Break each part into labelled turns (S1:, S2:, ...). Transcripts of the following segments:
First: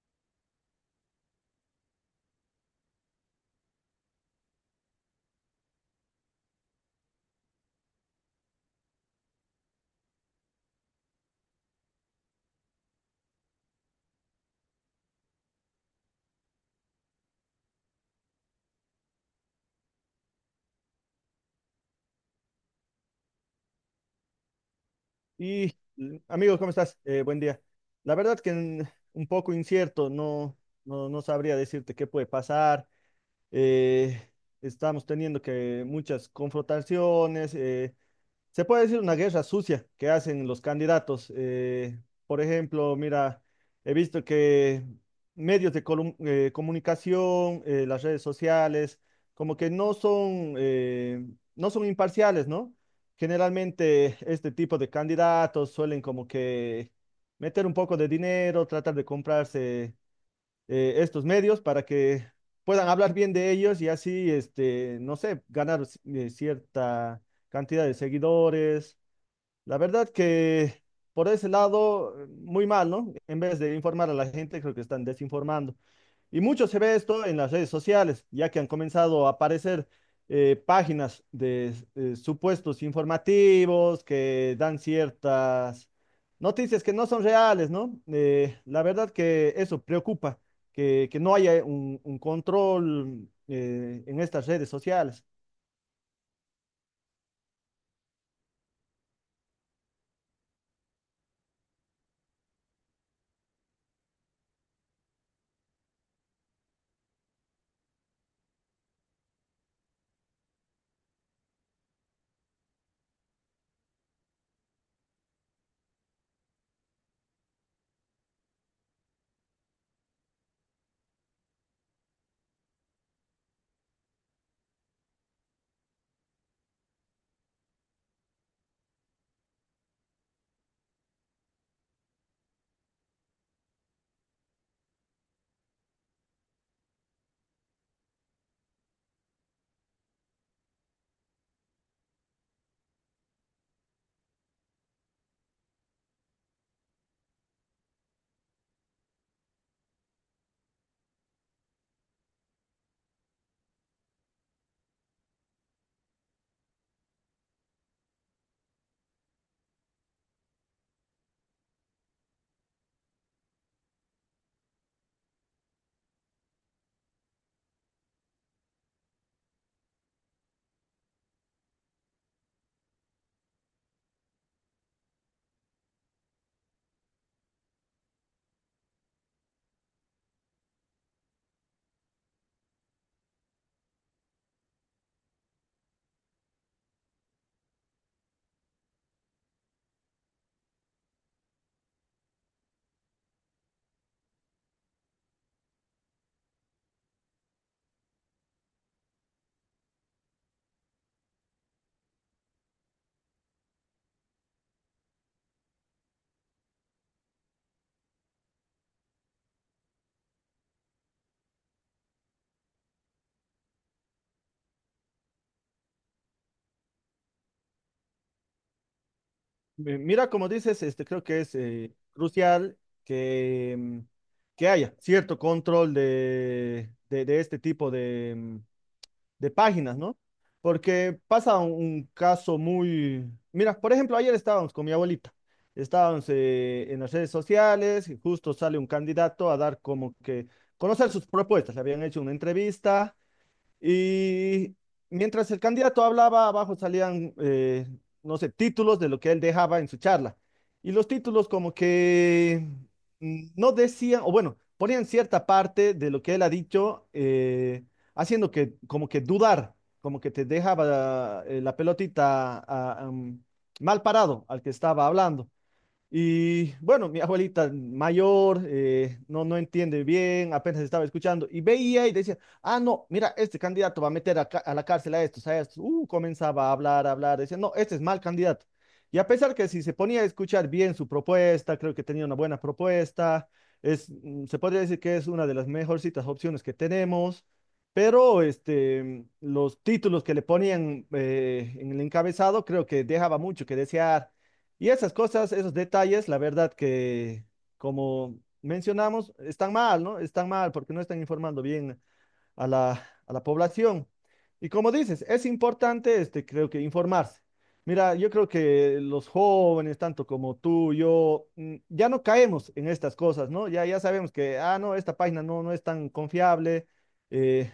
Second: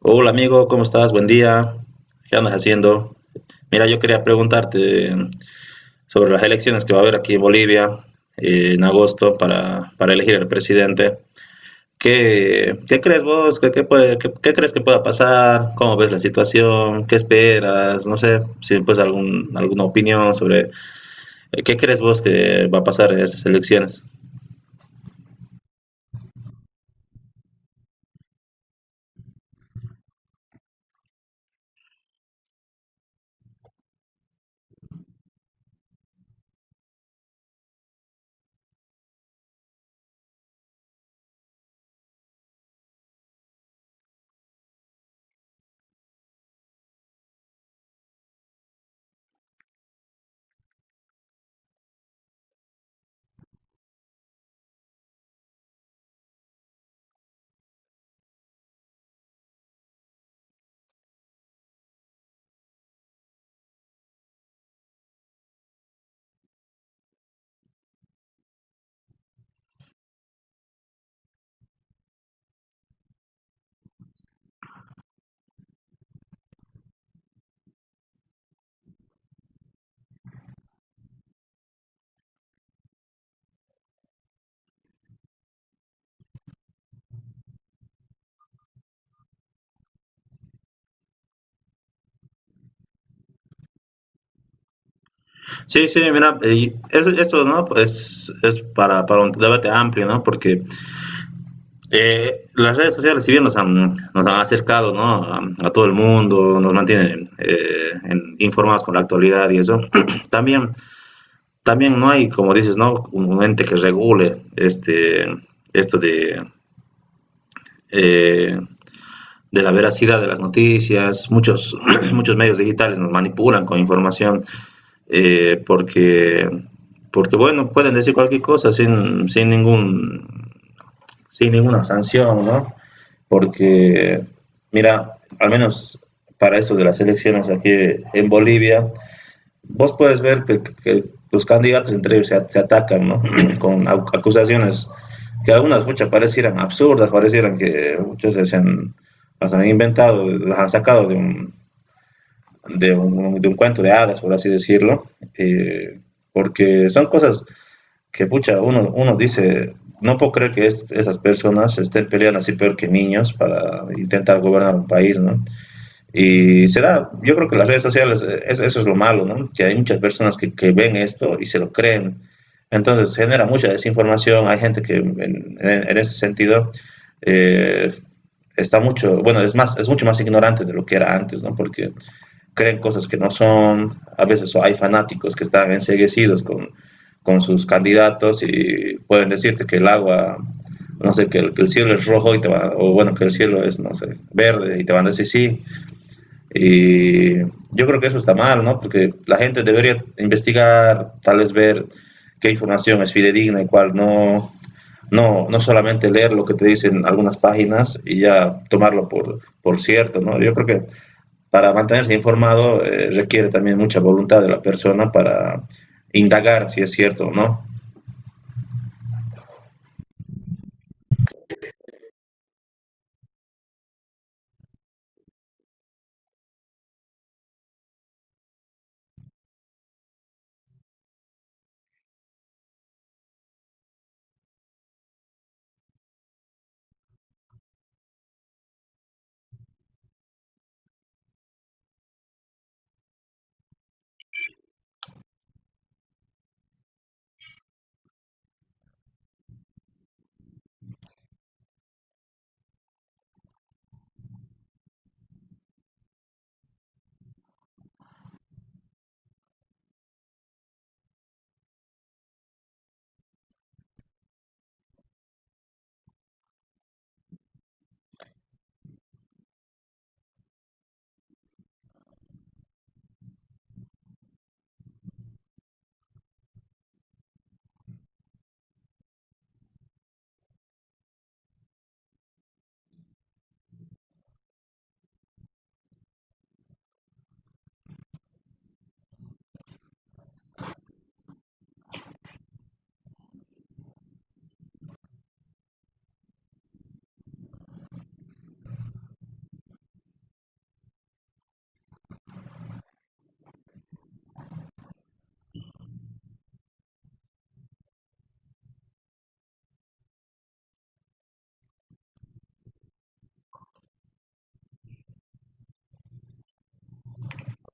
S1: Hola amigo, ¿cómo estás? Buen día. ¿Qué andas haciendo? Mira, yo quería preguntarte sobre las elecciones que va a haber aquí en Bolivia en agosto para elegir al presidente. ¿Qué crees vos? ¿Qué crees que pueda pasar? ¿Cómo ves la situación? ¿Qué esperas? No sé, si pues alguna opinión sobre qué crees vos que va a pasar en estas elecciones.
S2: Y amigo, ¿cómo estás? Buen día. La verdad que un poco incierto, no, no sabría decirte qué puede pasar. Eh, estamos teniendo que muchas confrontaciones. Se puede decir una guerra sucia que hacen los candidatos. Por ejemplo, mira, he visto que medios de comunicación, las redes sociales, como que no son, no son imparciales, ¿no? Generalmente este tipo de candidatos suelen como que meter un poco de dinero, tratar de comprarse estos medios para que puedan hablar bien de ellos y así, este, no sé, ganar cierta cantidad de seguidores. La verdad que por ese lado, muy mal, ¿no? En vez de informar a la gente, creo que están desinformando. Y mucho se ve esto en las redes sociales, ya que han comenzado a aparecer páginas de supuestos informativos que dan ciertas noticias que no son reales, ¿no? La verdad que eso preocupa, que no haya un control en estas redes sociales.
S1: Sí, sí, mira, y eso, ¿no? Pues es para un debate amplio, ¿no? Porque las redes sociales, si bien nos han acercado, ¿no?, a todo el mundo, nos mantienen, informados con la actualidad, y eso, también, también no hay, como dices, ¿no?, un ente que regule esto eh, de la veracidad de las noticias. Muchos, muchos medios digitales nos manipulan con información, porque bueno, pueden decir cualquier cosa sin ningún sin ninguna sanción, ¿no? Porque, mira, al menos para eso de las elecciones aquí en Bolivia, vos puedes ver que, los candidatos entre ellos se atacan, ¿no? Con acusaciones que algunas, muchas parecieran absurdas, parecieran que muchas las han inventado, las han sacado de un cuento de hadas, por así decirlo. eh, Porque son cosas que, pucha, uno dice, no puedo creer que esas personas estén peleando así, peor que niños, para intentar gobernar un país, ¿no? Y se da. Yo creo que las redes sociales, eso es lo malo, ¿no? Que hay muchas personas que, ven esto y se lo creen. Entonces genera mucha desinformación. Hay gente que en ese sentido, eh, está mucho, bueno, es más, es mucho más ignorante de lo que era antes, ¿no? Porque creen cosas que no son. A veces hay fanáticos que están enceguecidos con sus candidatos, y pueden decirte que el agua, no sé, que el cielo es rojo, y te van, o bueno, que el cielo es, no sé, verde, y te van a decir sí. Y yo creo que eso está mal, ¿no? Porque la gente debería investigar, tal vez ver qué información es fidedigna y cuál no, no solamente leer lo que te dicen algunas páginas, y ya tomarlo por cierto, ¿no? Yo creo que para mantenerse informado, requiere también mucha voluntad de la persona para indagar si es cierto o no.
S2: Mira, como dices, este, creo que es crucial que, que haya cierto control de este tipo de... de páginas, ¿no? Porque pasa un caso muy... Mira, por ejemplo, ayer estábamos con mi abuelita, estábamos en las redes sociales y justo sale un candidato a dar como que conocer sus propuestas, le habían hecho una entrevista y mientras el candidato hablaba, abajo salían, no sé, títulos de lo que él dejaba en su charla. Y los títulos como que no decían, o bueno, ponían cierta parte de lo que él ha dicho, haciendo que como que dudar, como que te dejaba la pelotita mal parado al que estaba hablando. Y bueno, mi abuelita mayor no, no entiende bien, apenas estaba escuchando y veía y decía, ah, no, mira, este candidato va a meter a la cárcel a estos, a estos. Comenzaba a hablar, decía, no, este es mal candidato. Y a pesar que si se ponía a escuchar bien su propuesta, creo que tenía una buena propuesta, es, se podría decir que es una de las mejorcitas opciones que tenemos, pero este, los títulos que le ponían en el encabezado creo que dejaba mucho que desear y esas cosas, esos detalles, la verdad que, como mencionamos, están mal, ¿no? Están mal porque no están informando bien a a la población. Y como dices, es importante, este, creo que informarse. Mira, yo creo que los jóvenes, tanto como tú, yo, ya no caemos en estas cosas, ¿no? Ya, ya sabemos que, ah, no, esta página no, no es tan confiable. eh,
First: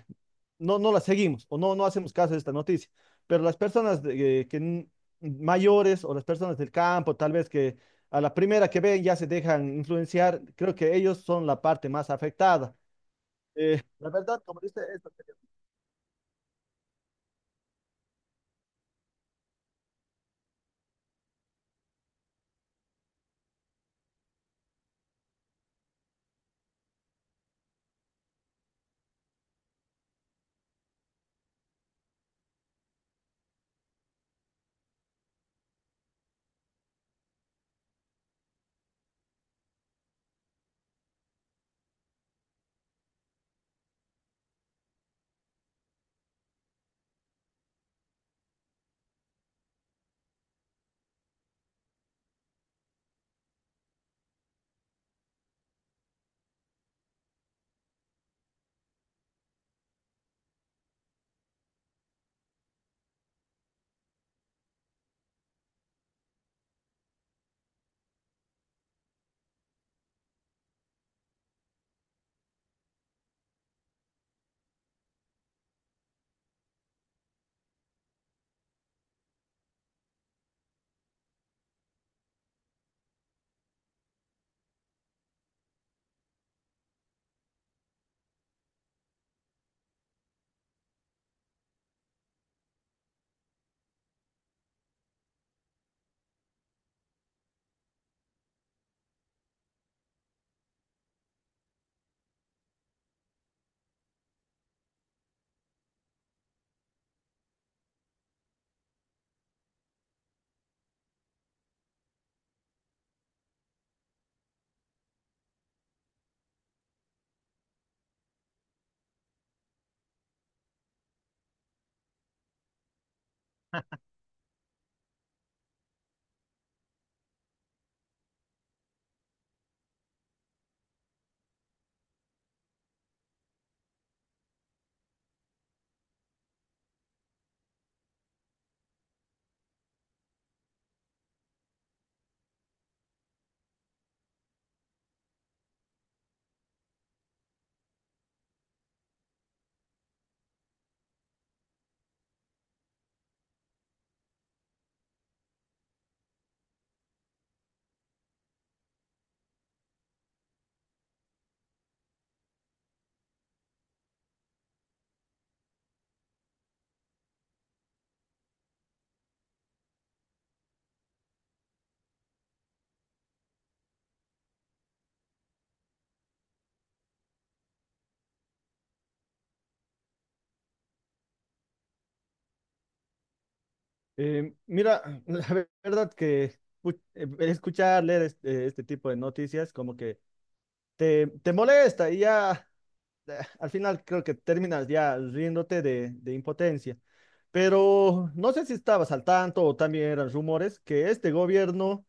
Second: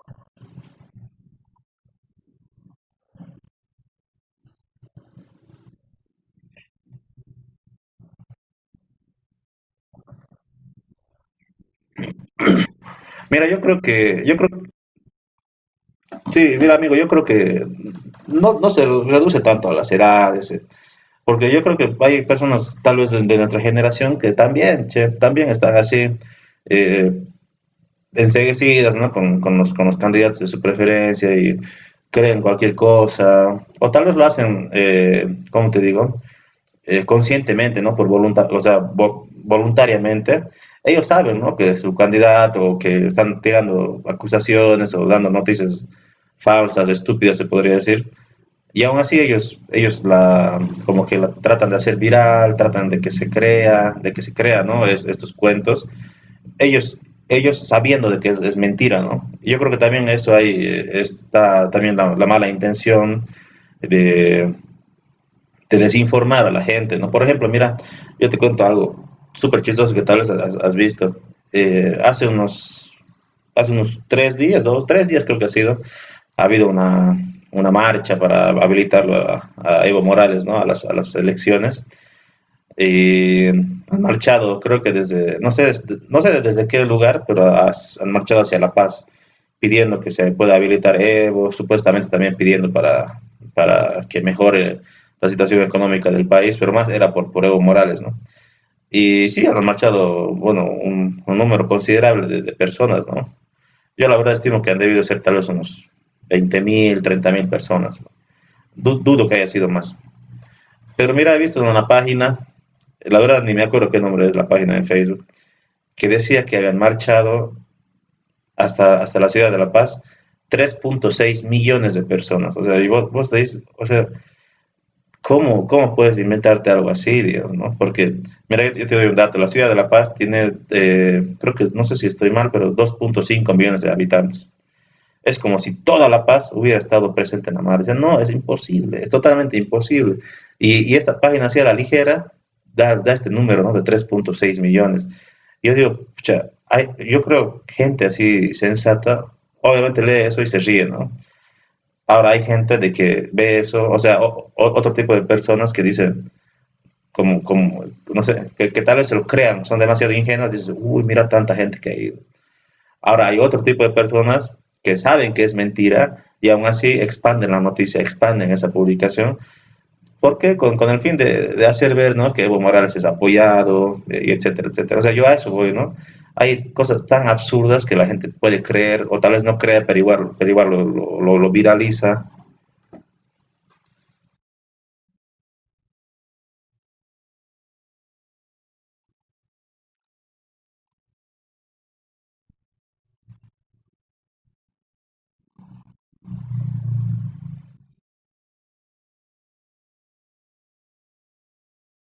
S2: no, no la seguimos o no, no hacemos caso de esta noticia. Pero las personas mayores o las personas del campo, tal vez que a la primera que ven ya se dejan influenciar, creo que ellos son la parte más afectada.
S1: Mira,
S2: La
S1: yo
S2: verdad,
S1: creo,
S2: como dice, esto,
S1: sí, mira amigo, yo creo que no se reduce tanto a las edades, porque yo creo que hay personas tal vez de nuestra generación que también, che, también están así, eh, enseguecidas, ¿no? Con los candidatos de su preferencia, y creen cualquier cosa, o tal vez lo hacen, ¿cómo te digo? Conscientemente, ¿no? Por voluntad, o sea, vo voluntariamente, ellos saben, ¿no?, que su candidato, o que están tirando acusaciones o dando noticias falsas, estúpidas, se podría decir. Y aún así, como que la tratan de hacer viral, tratan de que se crea, ¿no? Estos cuentos. Ellos, ellos sabiendo de que mentira, ¿no? Yo creo que también eso ahí, está también la mala intención de, de desinformar a la gente, ¿no? Por ejemplo, mira, yo te cuento algo súper chistoso que tal vez has visto. Eh, hace, unos, hace unos 3 días, dos, 3 días creo que ha sido, ha habido una marcha para habilitarlo a Evo Morales, ¿no?, a las, a las elecciones. Y han marchado, creo que desde, no sé desde qué lugar, pero han marchado hacia La Paz, pidiendo que se pueda habilitar Evo, supuestamente también pidiendo para que mejore la situación económica del país, pero más era por Evo Morales, ¿no? Y sí, han marchado, bueno, un número considerable de personas, ¿no? Yo la verdad estimo que han debido ser tal vez unos 20.000, 30.000 personas. ¿No? Du Dudo que haya sido más. Pero mira, he visto en una página, la verdad ni me acuerdo qué nombre es, la página de Facebook, que decía que habían marchado hasta la ciudad de La Paz 3,6 millones de personas. O sea, y vos decís, o sea, ¿cómo puedes inventarte algo así, Dios?, ¿no? Porque, mira, yo te doy un dato: la ciudad de La Paz tiene, creo que, no sé si estoy mal, pero 2,5 millones de habitantes. Es como si toda La Paz hubiera estado presente en la madre. No, es imposible, es totalmente imposible. Y esta página, así a la ligera, da este número, ¿no?, de 3,6 millones. Yo digo, pucha, hay, yo creo, gente así sensata obviamente lee eso y se ríe, ¿no? Ahora hay gente de que ve eso, o sea, otro tipo de personas que dicen, como no sé, que tal vez se lo crean, son demasiado ingenuos, dicen, uy, mira tanta gente que ha ido. Ahora, hay otro tipo de personas que saben que es mentira, y aún así expanden la noticia, expanden esa publicación, porque con el fin de hacer ver, ¿no?, que Evo Morales es apoyado, y etcétera, etcétera. O sea, yo a eso voy, ¿no? Hay cosas tan absurdas que la gente puede creer, o tal vez no cree, pero igual lo viraliza.
S2: mira, la verdad que escuchar, leer este, este tipo de noticias como que te molesta y ya al final creo que terminas ya riéndote de impotencia. Pero no sé si estabas al tanto o también eran rumores que este gobierno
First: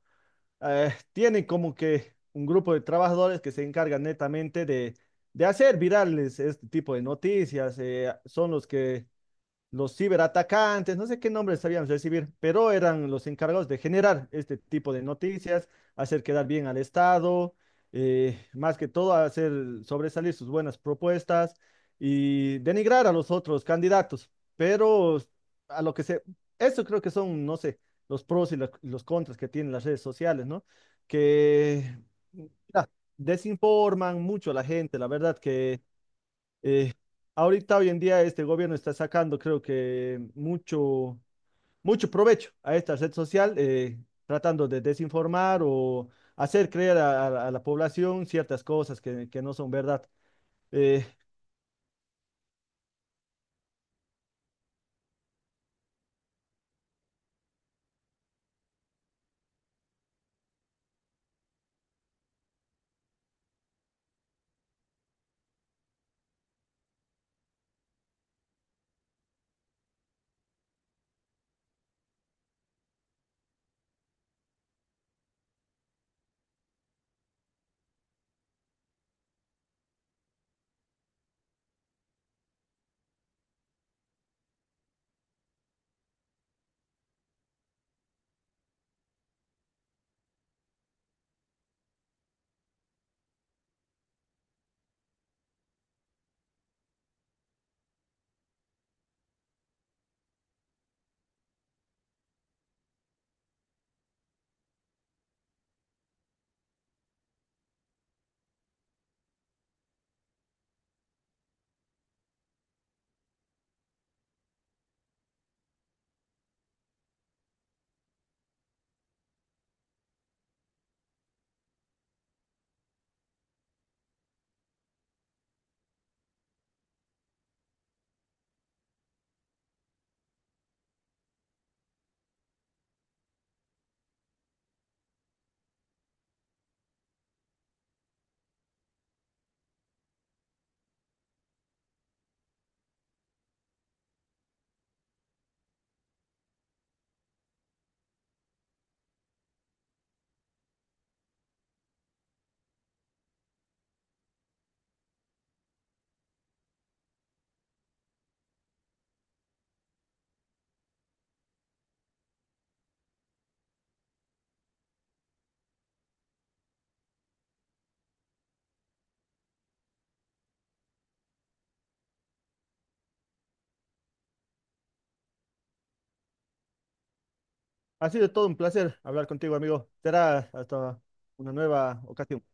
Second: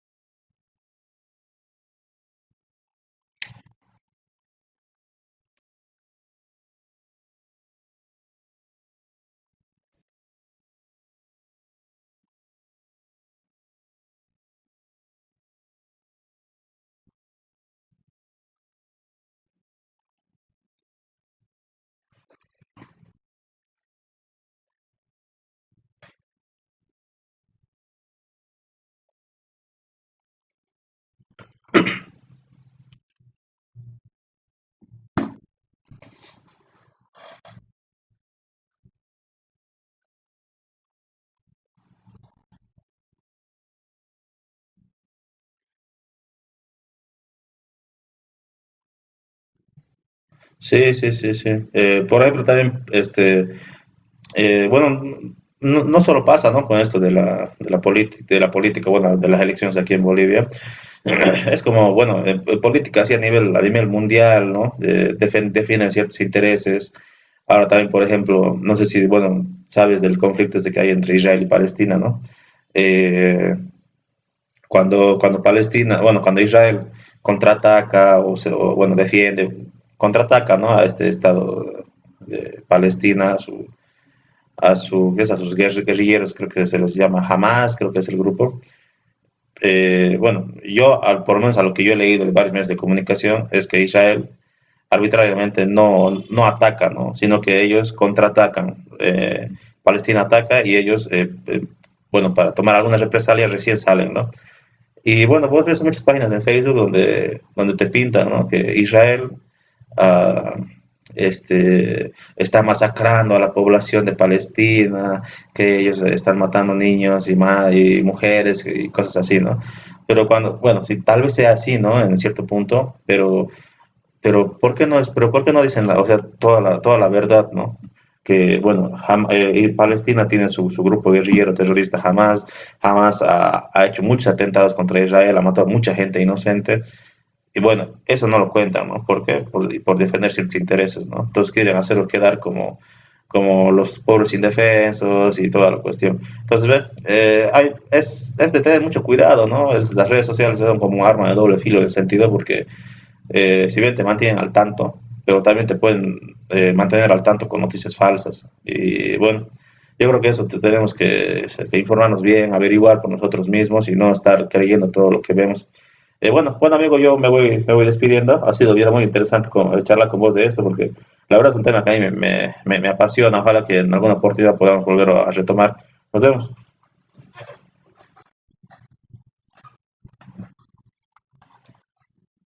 S2: tiene como que un grupo de trabajadores que se encargan netamente de hacer virales este tipo de noticias. Son los que los ciberatacantes, no sé qué nombres sabíamos recibir, pero eran los encargados de generar este tipo de noticias, hacer quedar bien al Estado, más que todo hacer sobresalir sus buenas propuestas y denigrar a los otros candidatos. Pero a lo que se, eso creo que son, no sé, los pros y los contras que tienen las redes sociales, ¿no? Que mira, desinforman mucho a la gente, la verdad que eh, ahorita, hoy en día, este gobierno está sacando, creo que, mucho, mucho provecho a esta red social, tratando de desinformar o hacer creer a la población ciertas cosas que no son verdad.
S1: Sí,
S2: Eh,
S1: sí, sí, sí. Por ejemplo, también, bueno, no solo pasa, ¿no?, con esto de la, de la política, bueno, de las elecciones aquí en Bolivia. Es como, bueno, en política, así a nivel mundial, ¿no? Defienden ciertos intereses. Ahora también, por ejemplo, no sé si, bueno, sabes del conflicto este que hay entre Israel y Palestina, ¿no? Eh, cuando Israel contraataca, o o, bueno, defiende, contraataca, ¿no?, a este Estado de Palestina, ¿qué es?, a sus guerrilleros, creo que se les llama Hamas, creo que es el grupo. Bueno, por lo menos, a lo que yo he leído de varios medios de comunicación, es que Israel arbitrariamente no ataca, ¿no?, sino que ellos contraatacan. Palestina ataca y ellos, bueno, para tomar algunas represalias recién salen, ¿no? Y bueno, vos ves muchas páginas en Facebook donde te pintan, ¿no?, que Israel, ah, está masacrando a la población de Palestina, que ellos están matando niños y, y mujeres y cosas así, ¿no? Pero cuando, bueno, sí, tal vez sea así, ¿no?, en cierto punto, pero ¿por qué no dicen o sea, toda la verdad, ¿no?, que, bueno, Palestina tiene su grupo guerrillero terrorista Hamas. Hamas ha hecho muchos atentados contra Israel, ha matado a mucha gente inocente, y bueno, eso no lo cuentan, ¿no? Porque por defender ciertos intereses, ¿no? Entonces quieren hacerlo quedar como, los pobres indefensos y toda la cuestión. Entonces, ve, de tener mucho cuidado, ¿no? Las redes sociales son como un arma de doble filo, en el sentido porque si bien te mantienen al tanto, pero también te pueden, mantener al tanto con noticias falsas. Y bueno, yo creo que eso, te tenemos que, informarnos bien, averiguar por nosotros mismos, y no estar creyendo todo lo que vemos. Bueno, bueno amigo, yo me voy despidiendo. Ha sido bien, muy interesante, charlar con vos de esto, porque la verdad es un tema que a mí me apasiona. Ojalá que en alguna oportunidad podamos volver a retomar. Nos vemos.
S2: Ha sido todo un placer hablar contigo, amigo. Será hasta una nueva ocasión.